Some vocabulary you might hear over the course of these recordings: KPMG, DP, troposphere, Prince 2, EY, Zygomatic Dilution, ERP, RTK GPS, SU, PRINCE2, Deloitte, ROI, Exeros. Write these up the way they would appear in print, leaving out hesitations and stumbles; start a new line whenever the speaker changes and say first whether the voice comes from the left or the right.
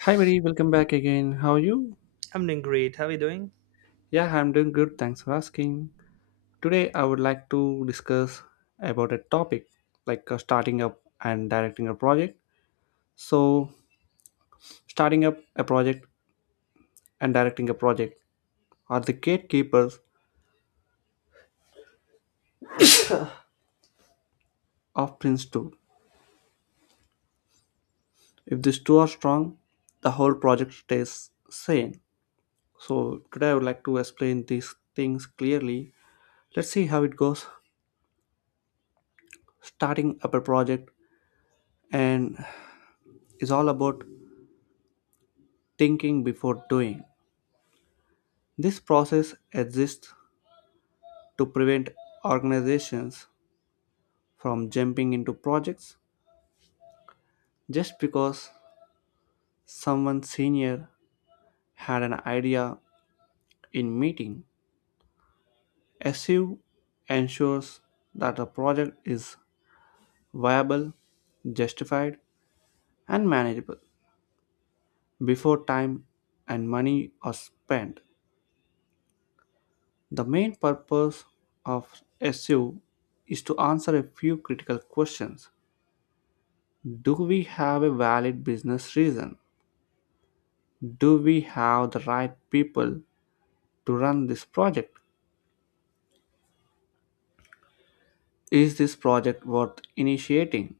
left: Hi, buddy. Welcome back again. How are you?
right: I'm doing great. How are you doing?
left: Yeah, I'm doing good. Thanks for asking. Today, I would like to discuss about a topic starting up and directing a project. So, starting up a project and directing a project are the gatekeepers of Prince 2. If these two are strong, the whole project stays sane. So, today, I would like to explain these things clearly. Let's see how it goes. Starting up a project and is all about thinking before doing. This process exists to prevent organizations from jumping into projects just because someone senior had an idea in meeting. SU ensures that a project is viable, justified, and manageable before time and money are spent. The main purpose of SU is to answer a few critical questions. Do we have a valid business reason? Do we have the right people to run this project? Is this project worth initiating?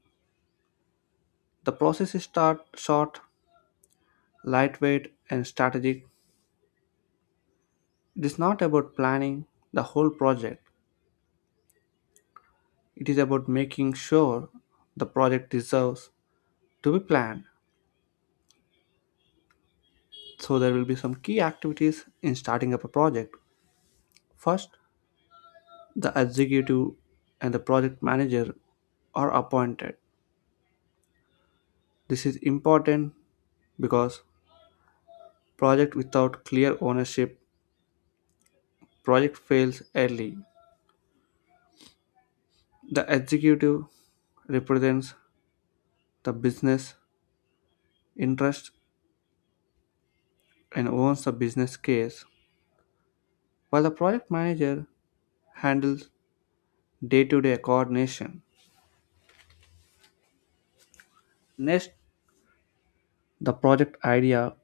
left: The process is start short, lightweight, and strategic. It is not about planning the whole project. It is about making sure the project deserves to be planned. So there will be some key activities in starting up a project. First, the executive and the project manager are appointed. This is important because project without clear ownership, project fails early. The executive represents the business interest and owns the business case, while the project manager handles day to day coordination. Next, the project idea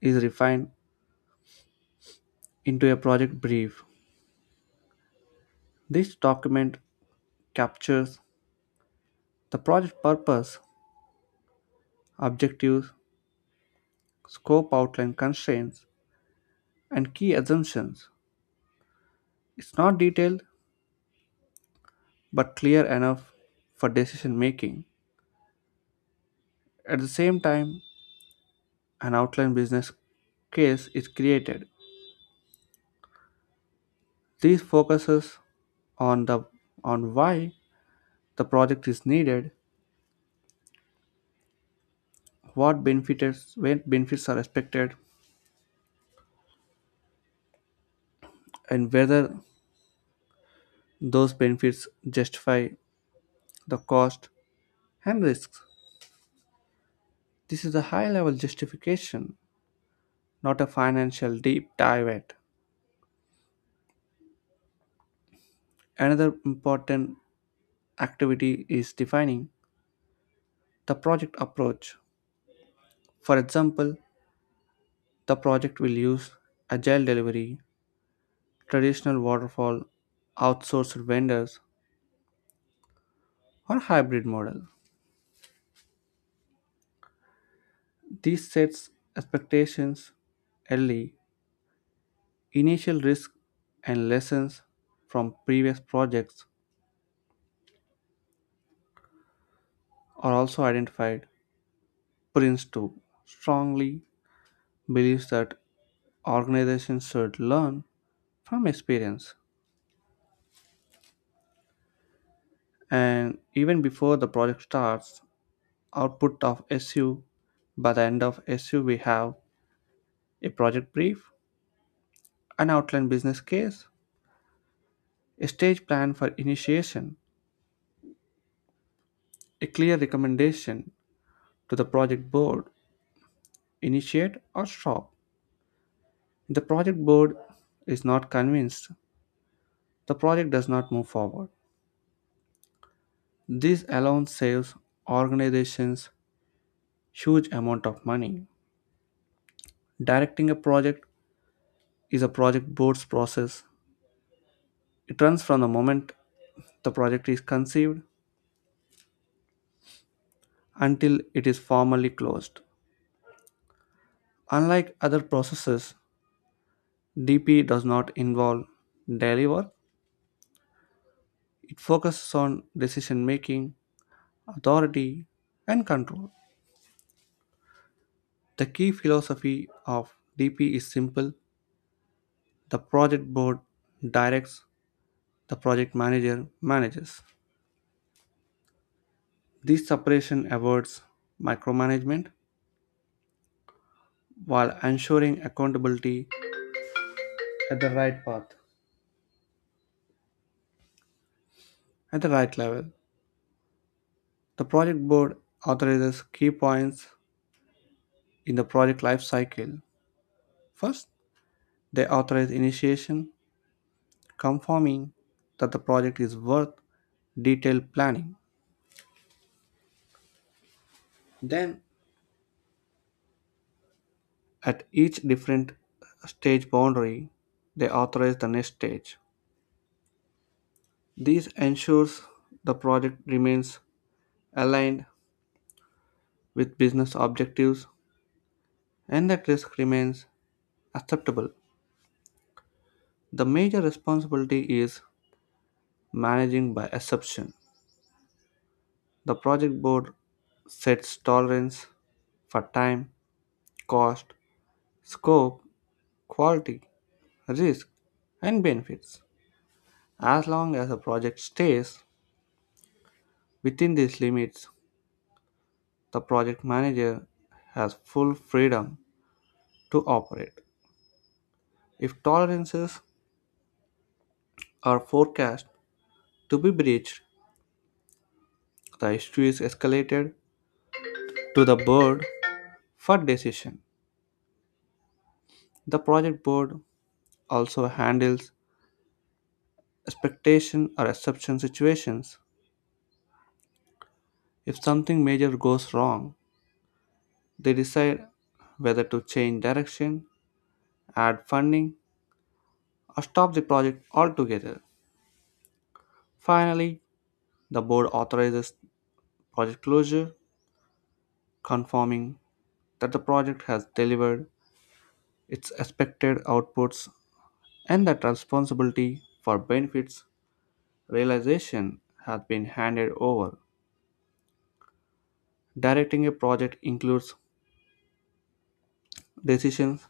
left: is refined into a project brief. This document captures the project purpose, objectives, scope outline constraints, and key assumptions. It's not detailed but clear enough for decision making. At the same time, an outline business case is created. This focuses on the on why the project is needed, what benefits when benefits are expected, and whether those benefits justify the cost and risks. This is a high-level justification, not a financial deep dive. At. Another important activity is defining the project approach. For example, the project will use agile delivery, traditional waterfall, outsourced vendors, or hybrid model. This sets expectations early. Initial risk and lessons from previous projects are also identified. Prince 2 strongly believes that organizations should learn from experience. And even before the project starts, output of SU by the end of SU we have a project brief, an outline business case, a stage plan for initiation, a clear recommendation to the project board, initiate or stop. If the project board is not convinced, the project does not move forward. This alone saves organizations huge amount of money. Directing a project is a project board's process. It runs from the moment the project is conceived until it is formally closed. Unlike other processes, DP does not involve daily work, it focuses on decision making, authority, and control. The key philosophy of DP is simple: the project board directs, the project manager manages. This separation avoids micromanagement while ensuring accountability at the right path, at the right level. The project board authorizes key points in the project life cycle. First, they authorize initiation, confirming that the project is worth detailed planning. Then, at each different stage boundary, they authorize the next stage. This ensures the project remains aligned with business objectives and that risk remains acceptable. The major responsibility is managing by exception. The project board sets tolerance for time, cost, scope, quality, risk, and benefits. As long as a project stays within these limits, the project manager has full freedom to operate. If tolerances are forecast to be breached, the issue is escalated to the board for decision. The project board also handles expectation or exception situations. If something major goes wrong, they decide whether to change direction, add funding, or stop the project altogether. Finally, the board authorizes project closure, confirming that the project has delivered its expected outputs and that responsibility for benefits realization has been handed over. Directing a project includes decisions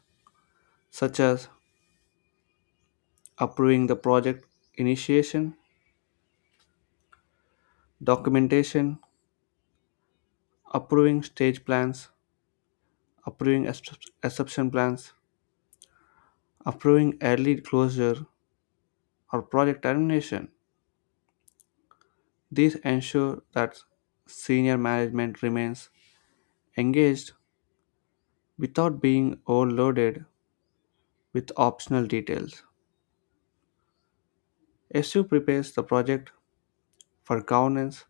left: such as approving the project initiation, documentation, approving stage plans, approving exception plans, approving early closure, or project termination. These ensure that senior management remains engaged without being overloaded with optional details. SU prepares the project for governance,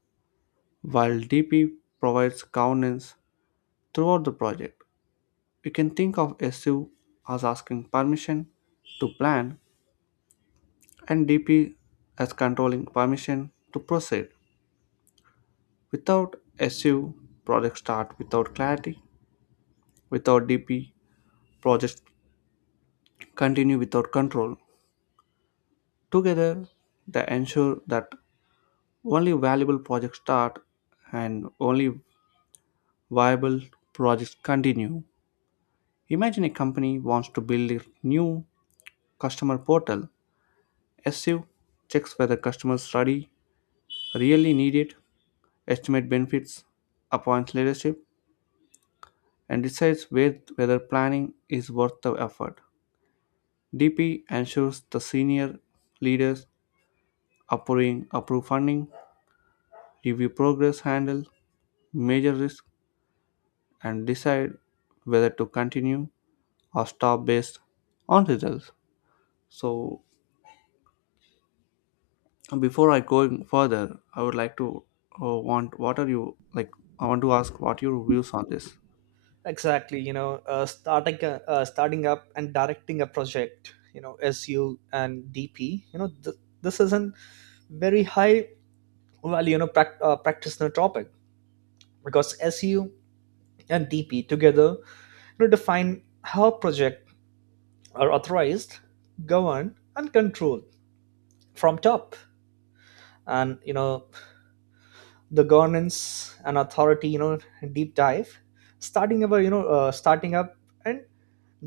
left: while DP provides governance throughout the project. We can think of SU as asking permission to plan and DP as controlling permission to proceed. Without SU, projects start without clarity. Without DP, projects continue without control. Together, they ensure that only valuable projects start and only viable projects continue. Imagine a company wants to build a new customer portal. SU checks whether customers really need it, estimate benefits, appoints leadership, and decides whether planning is worth the effort. DP ensures the senior leaders approving approve funding, review progress handle major risk and decide whether to continue or stop based on results. So before I going further, I would like to, want what are you like? I want to ask what your views on this.
right: Exactly. Starting up and directing a project. You know, SU and DP. This is a very high value. Practitioner topic because SU and DP together define how project are authorized, governed, and controlled from top. And you know, the governance and authority. Deep dive. Starting our you know Starting up and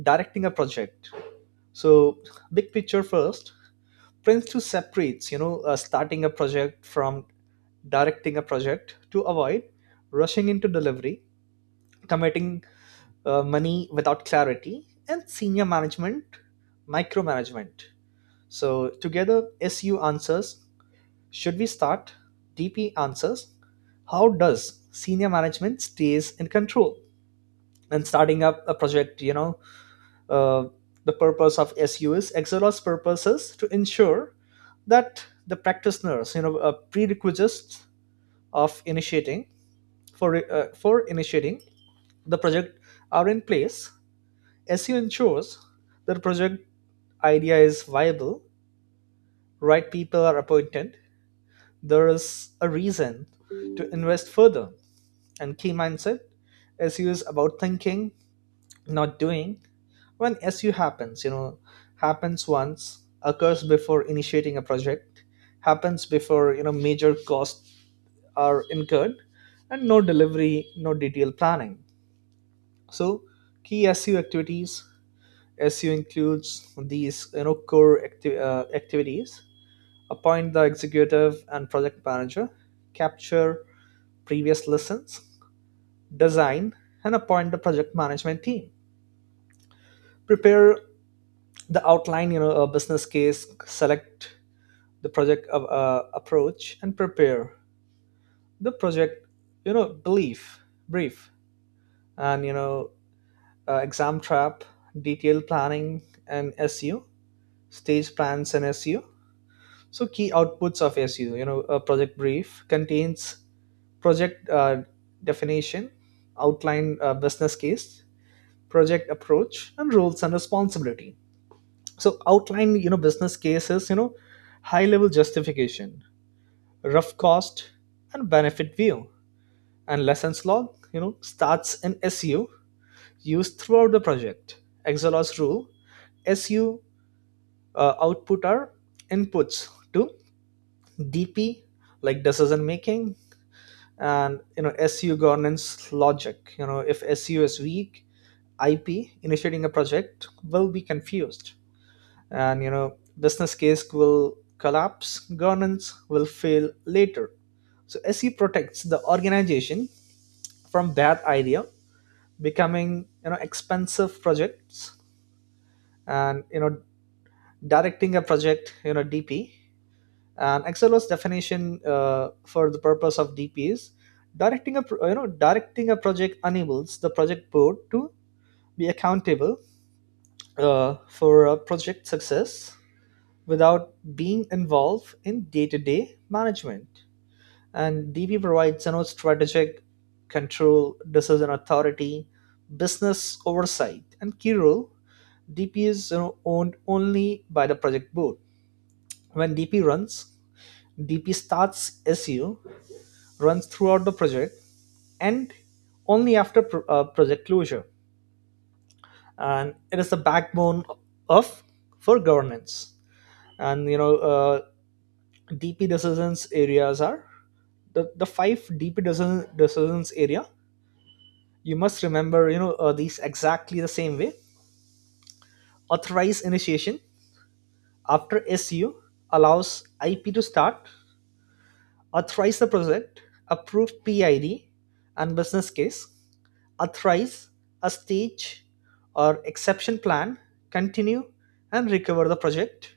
right: directing a project. So, big picture first. Prince 2 separates, starting a project from directing a project to avoid rushing into delivery, committing money without clarity, and senior management, micromanagement. So, together, SU answers, should we start? DP answers, how does senior management stays in control? And starting up a project, uh, the purpose of SU is Exero's purposes to ensure that the practitioners prerequisites of initiating for initiating the project are in place. SEO ensures that the project idea is viable, right people are appointed, there is a reason to invest further, and key mindset SEO is about thinking, not doing. When SU happens, happens once, occurs before initiating a project, happens before, major costs are incurred, and no delivery, no detailed planning. So, key SU activities. SU includes these, core activities: appoint the executive and project manager, capture previous lessons, design and appoint the project management team, prepare the outline a business case, select the project approach and prepare the project you know belief brief, and exam trap detailed planning and SU, stage plans and SU. So key outputs of SU, a project brief contains project definition, outline business case, project approach, and roles and responsibility. So outline business cases, high level justification, rough cost and benefit view. And lessons log, starts in SU, used throughout the project. Exelos rule: SU output are inputs to DP, like decision making. And SU governance logic, if SU is weak, IP, initiating a project, will be confused, and business case will collapse, governance will fail later. So SE protects the organization from bad idea becoming expensive projects. And directing a project, DP, and Xlo's definition for the purpose of DP is directing a project enables the project board to be accountable for a project success without being involved in day to day management. And DB provides, strategic control, decision authority, business oversight, and key role. DP is, owned only by the project board. When DP runs, DP starts SU, runs throughout the project, and only after project closure. And it is the backbone of for governance. And you know, uh, DP decisions areas are the five DP decisions area. You must remember, these exactly the same way. Authorize initiation after SU allows IP to start. Authorize the project, approve PID and business case. Authorize a stage or exception plan, continue and recover the project,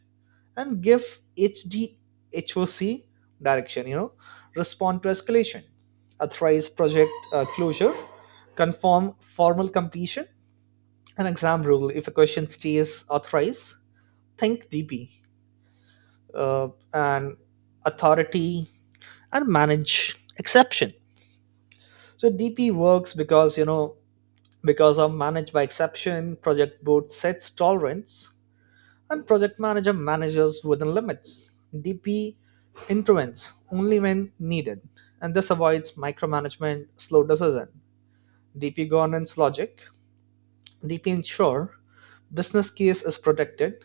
right: and give H D H O C direction. Respond to escalation, authorize project closure, confirm formal completion. An exam rule: if a question stays authorize, think DP uh, and authority and manage exception. So DP works because, because of manage by exception, project board sets tolerance and project manager manages within limits. DP intervenes only when needed, and this avoids micromanagement, slow decision. DP governance logic. DP ensure business case is protected,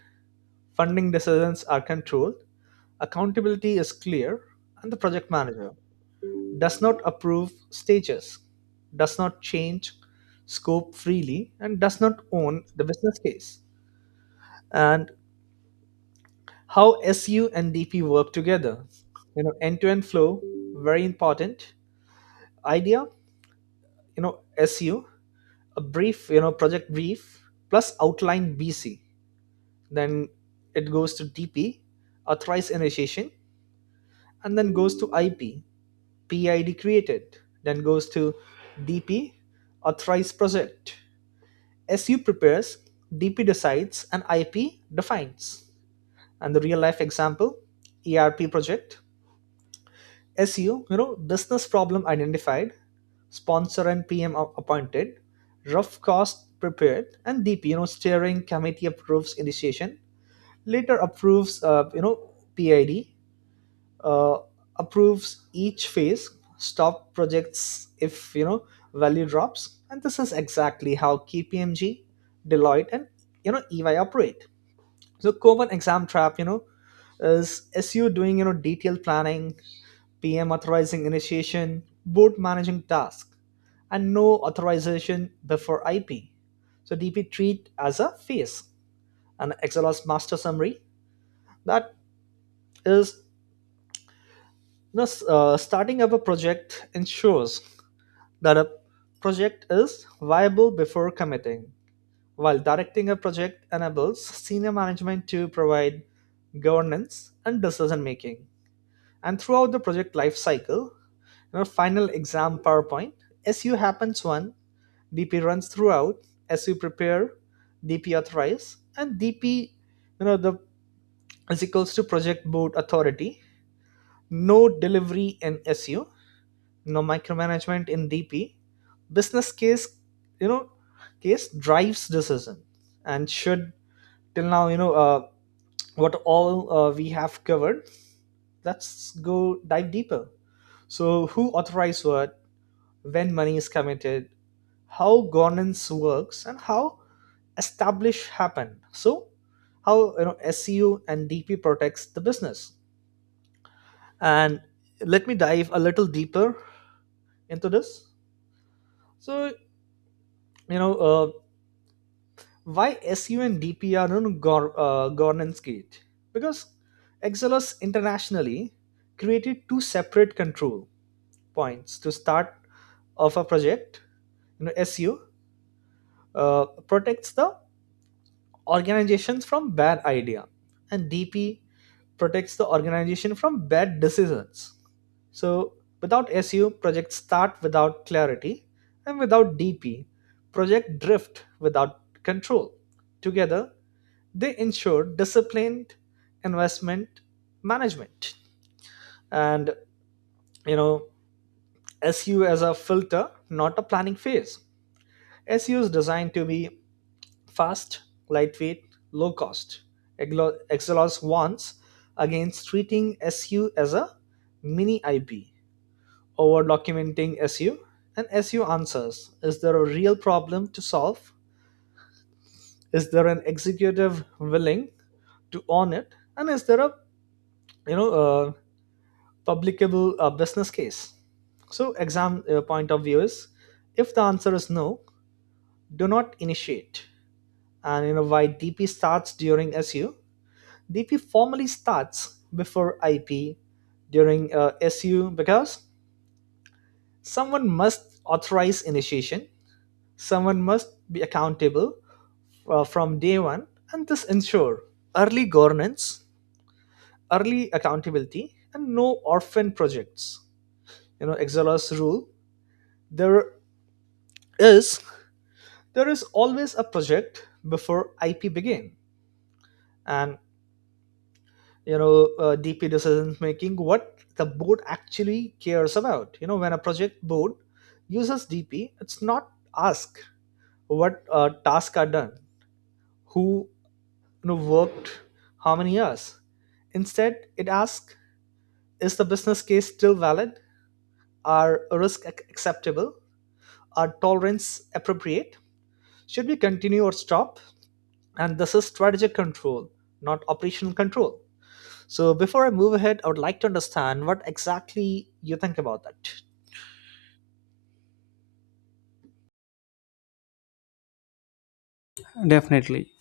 right: funding decisions are controlled, accountability is clear, and the project manager does not approve stages, does not change scope freely, and does not own the business case. And how SU and DP work together. End to end flow, very important. Idea, SU, a brief, project brief plus outline BC. Then it goes to DP, authorize initiation, and then goes to IP, PID created, then goes to DP, authorize project. SU prepares, DP decides, and IP defines. And the real life example, ERP project. SU, business problem identified, sponsor and PM appointed, rough cost prepared. And DP, steering committee approves initiation, later approves, PID, uh, approves each phase, stop projects if value drops. And this is exactly how KPMG, Deloitte, and EY operate. So common exam trap, is SU doing detailed planning, PM authorizing initiation, board managing task, and no authorization before IP. So DP treat as a phase, an XLS master summary that is. Thus, starting up a project ensures that a project is viable before committing, while directing a project enables senior management to provide governance and decision making. And throughout the project life cycle, your final exam PowerPoint, SU happens one, DP runs throughout, SU prepare, DP authorize. And DP, the is equals to project board authority, no delivery in SU, no micromanagement in DP, business case, you know case drives decision. And should till now, what all we have covered, let's go dive deeper. So who authorized what, when money is committed, how governance works, and how establish happen. So how SEO and DP protects the business. And let me dive a little deeper into this. So, you know uh, why SU and DP are on governance gate? Because Exelos internationally created two separate control points to start of a project. SU protects the organizations from bad idea, and DP protects the organization from bad decisions. So without SU, projects start without clarity, and without DP, project drift without control. Together, they ensure disciplined investment management. And you know SU as a filter, not a planning phase. SU is designed to be fast, lightweight, low cost. Exelos warns against treating SU as a mini IP, over documenting SU. And SU answers, is there a real problem to solve, is there an executive willing to own it, and is there a you know uh, publicable business case. So, exam point of view is, if the answer is no, do not initiate. And why DP starts during SU? DP formally starts before IP during SU because someone must authorize initiation, someone must be accountable from day one, and this ensure early governance, early accountability, and no orphan projects. Exella's rule: there is there is always a project before IP begin. And DP decision making, what the board actually cares about. When a project board uses DP, it's not ask what tasks are done, who worked how many hours. Instead it asks, is the business case still valid, are risks acceptable, are tolerance appropriate, should we continue or stop. And this is strategic control, not operational control. So before I move ahead, I would like to understand what exactly you think about that.
left: Definitely.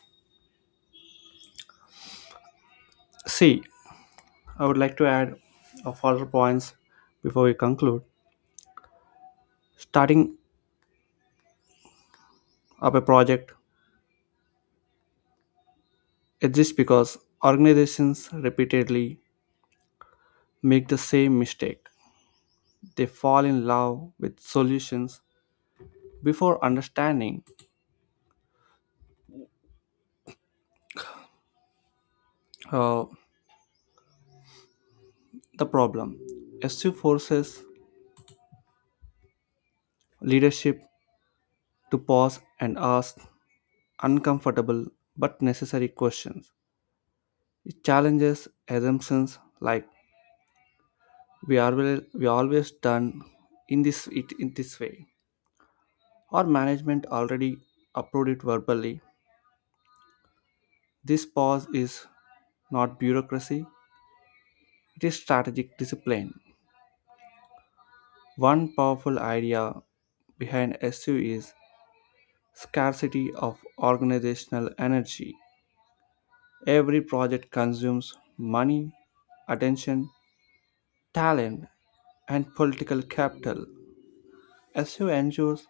left: See, I would like to add a further points before we conclude. Starting up a project exists because organizations repeatedly make the same mistake. They fall in love with solutions before understanding. Uh, the problem. SU forces leadership to pause and ask uncomfortable but necessary questions. It challenges assumptions like we always done in this way. Or management already approved it verbally. This pause is not bureaucracy, it is strategic discipline. One powerful idea behind SU is scarcity of organizational energy. Every project consumes money, attention, talent, and political capital. SU ensures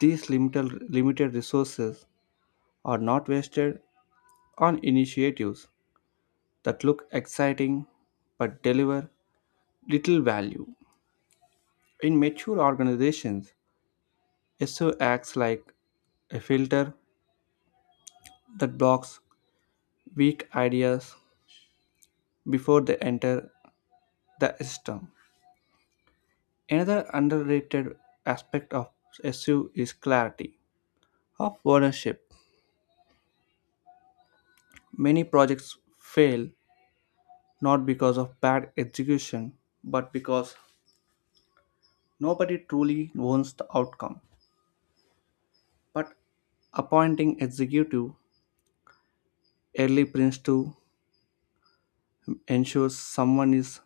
left: these limited resources are not wasted on initiatives that look exciting but deliver little value. In mature organizations, SU acts like a filter that blocks weak ideas before they enter the system. Another underrated aspect of SU is clarity of ownership. Many projects fail not because of bad execution, but because nobody truly owns the outcome. But appointing executive early prints to ensures someone is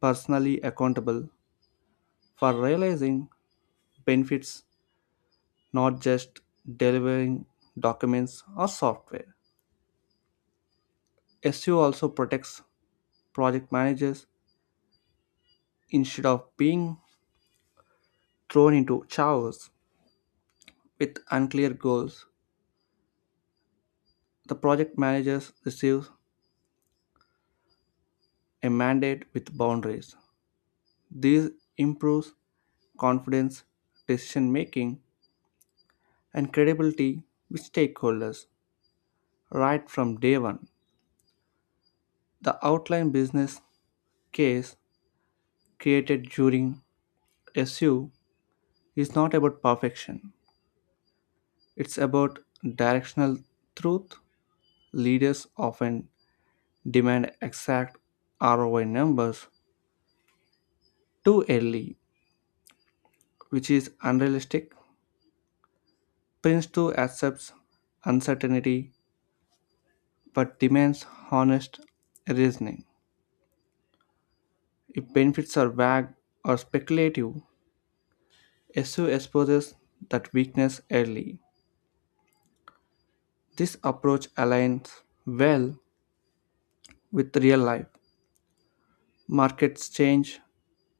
left: personally accountable for realizing benefits, not just delivering documents or software. SU also protects project managers. Instead of being thrown into chaos with unclear goals, the project managers receive a mandate with boundaries. This improves confidence, decision making, and credibility with stakeholders right from day one. The outline business case created during SU is not about perfection, it's about directional truth. Leaders often demand exact ROI numbers too early, which is unrealistic. Prince too accepts uncertainty but demands honest reasoning. If benefits are vague or speculative, SU exposes that weakness early. This approach aligns well with real life. Markets change,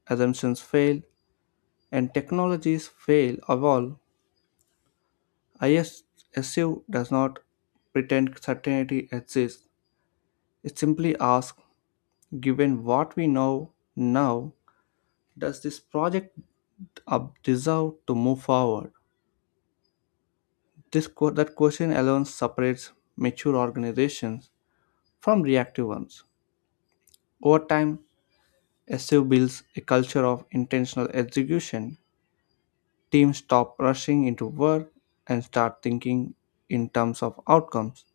left: assumptions fail, and technologies fail of all. IS SU does not pretend certainty exists. It simply asks: given what we know now, does this project up deserve to move forward? That question alone separates mature organizations from reactive ones. Over time, SU builds a culture of intentional execution. Teams stop rushing into work and start thinking in terms of outcomes.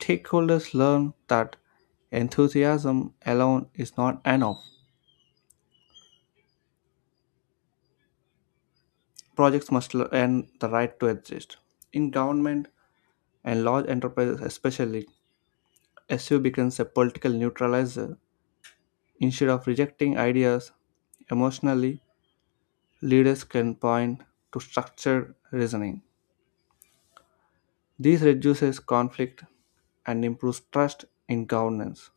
left: Stakeholders learn that enthusiasm alone is not enough. Projects must earn the right to exist. In government, and large enterprises especially, SU becomes a political neutralizer. Instead of rejecting ideas emotionally, leaders can point to structured reasoning. This reduces conflict and improves trust in governance.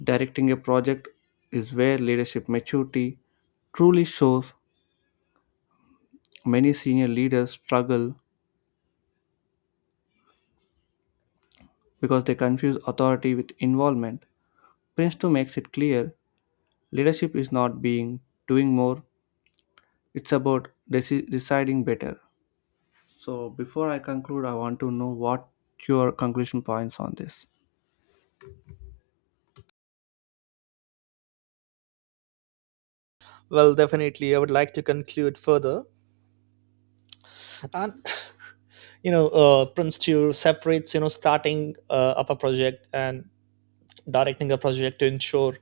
left: Directing a project is where leadership maturity truly shows. Many senior leaders struggle because they confuse authority with involvement. Prince 2 makes it clear: leadership is not being doing more. It's about deciding better. So before I conclude, I want to know what your conclusion points on this.
right: Well, definitely, I would like to conclude further. And Prince Tour separates starting up a project and directing a project to ensure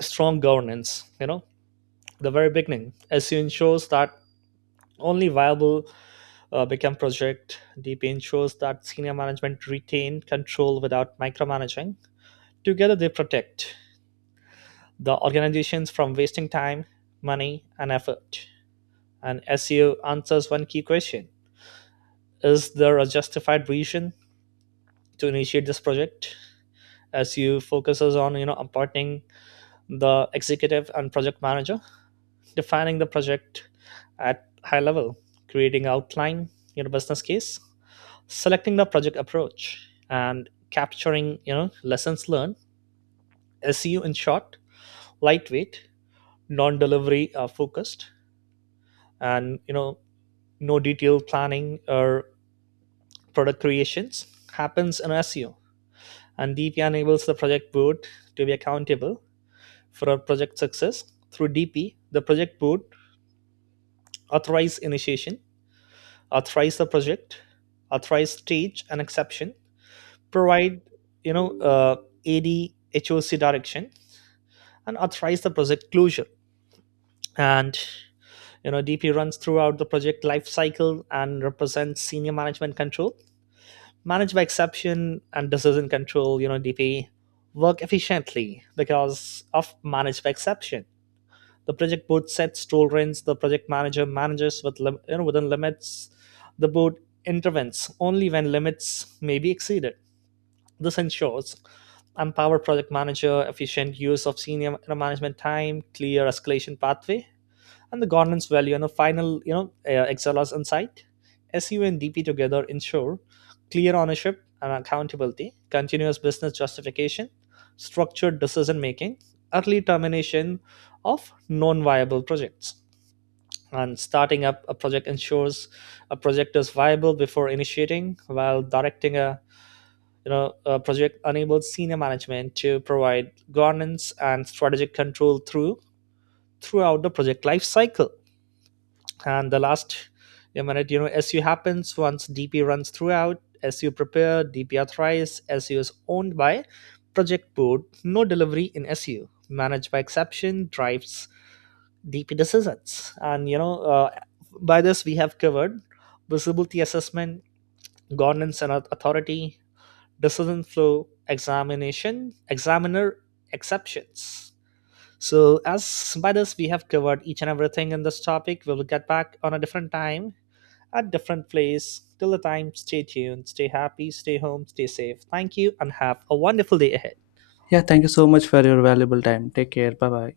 right: strong governance. The very beginning, as you ensures that only viable become project. DP ensures that senior management retain control without micromanaging. Together, they protect the organizations from wasting time, money, and effort. And SEO answers one key question: is there a justified reason to initiate this project? SEO focuses on appointing the executive and project manager, defining the project at high level, creating outline, business case, selecting the project approach, and capturing lessons learned. SEO in short, lightweight, non-delivery focused, and no detailed planning or product creations happens in SEO. And DP enables the project board to be accountable for our project success. Through DP, the project board authorizes initiation, authorize the project, authorize stage and exception, provide you know uh, AD direction, and authorize the project closure. And DP runs throughout the project life cycle and represents senior management control, manage by exception and decision control. DP work efficiently because of manage by exception. The project board sets tolerance. The project manager manages with within limits. The board intervenes only when limits may be exceeded. This ensures empowered project manager, efficient use of senior management time, clear escalation pathway, and the governance value. And the final excellence insight: SU and DP together ensure clear ownership and accountability, continuous business justification, structured decision making, early termination of non-viable projects. And starting up a project ensures a project is viable before initiating, while directing a a project enables senior management to provide governance and strategic control throughout the project life cycle. And the last a minute, SU happens once, DP runs throughout, SU prepare, DP authorized, SU is owned by project board, no delivery in SU, managed by exception drives DP decisions. And by this we have covered visibility assessment, governance and authority, decision flow, examination examiner, exceptions. So as by this we have covered each and everything in this topic. We will get back on a different time at different place. Till the time, stay tuned, stay happy, stay home, stay safe. Thank you, and have a wonderful day ahead.
left: Yeah, thank you so much for your valuable time. Take care. Bye bye.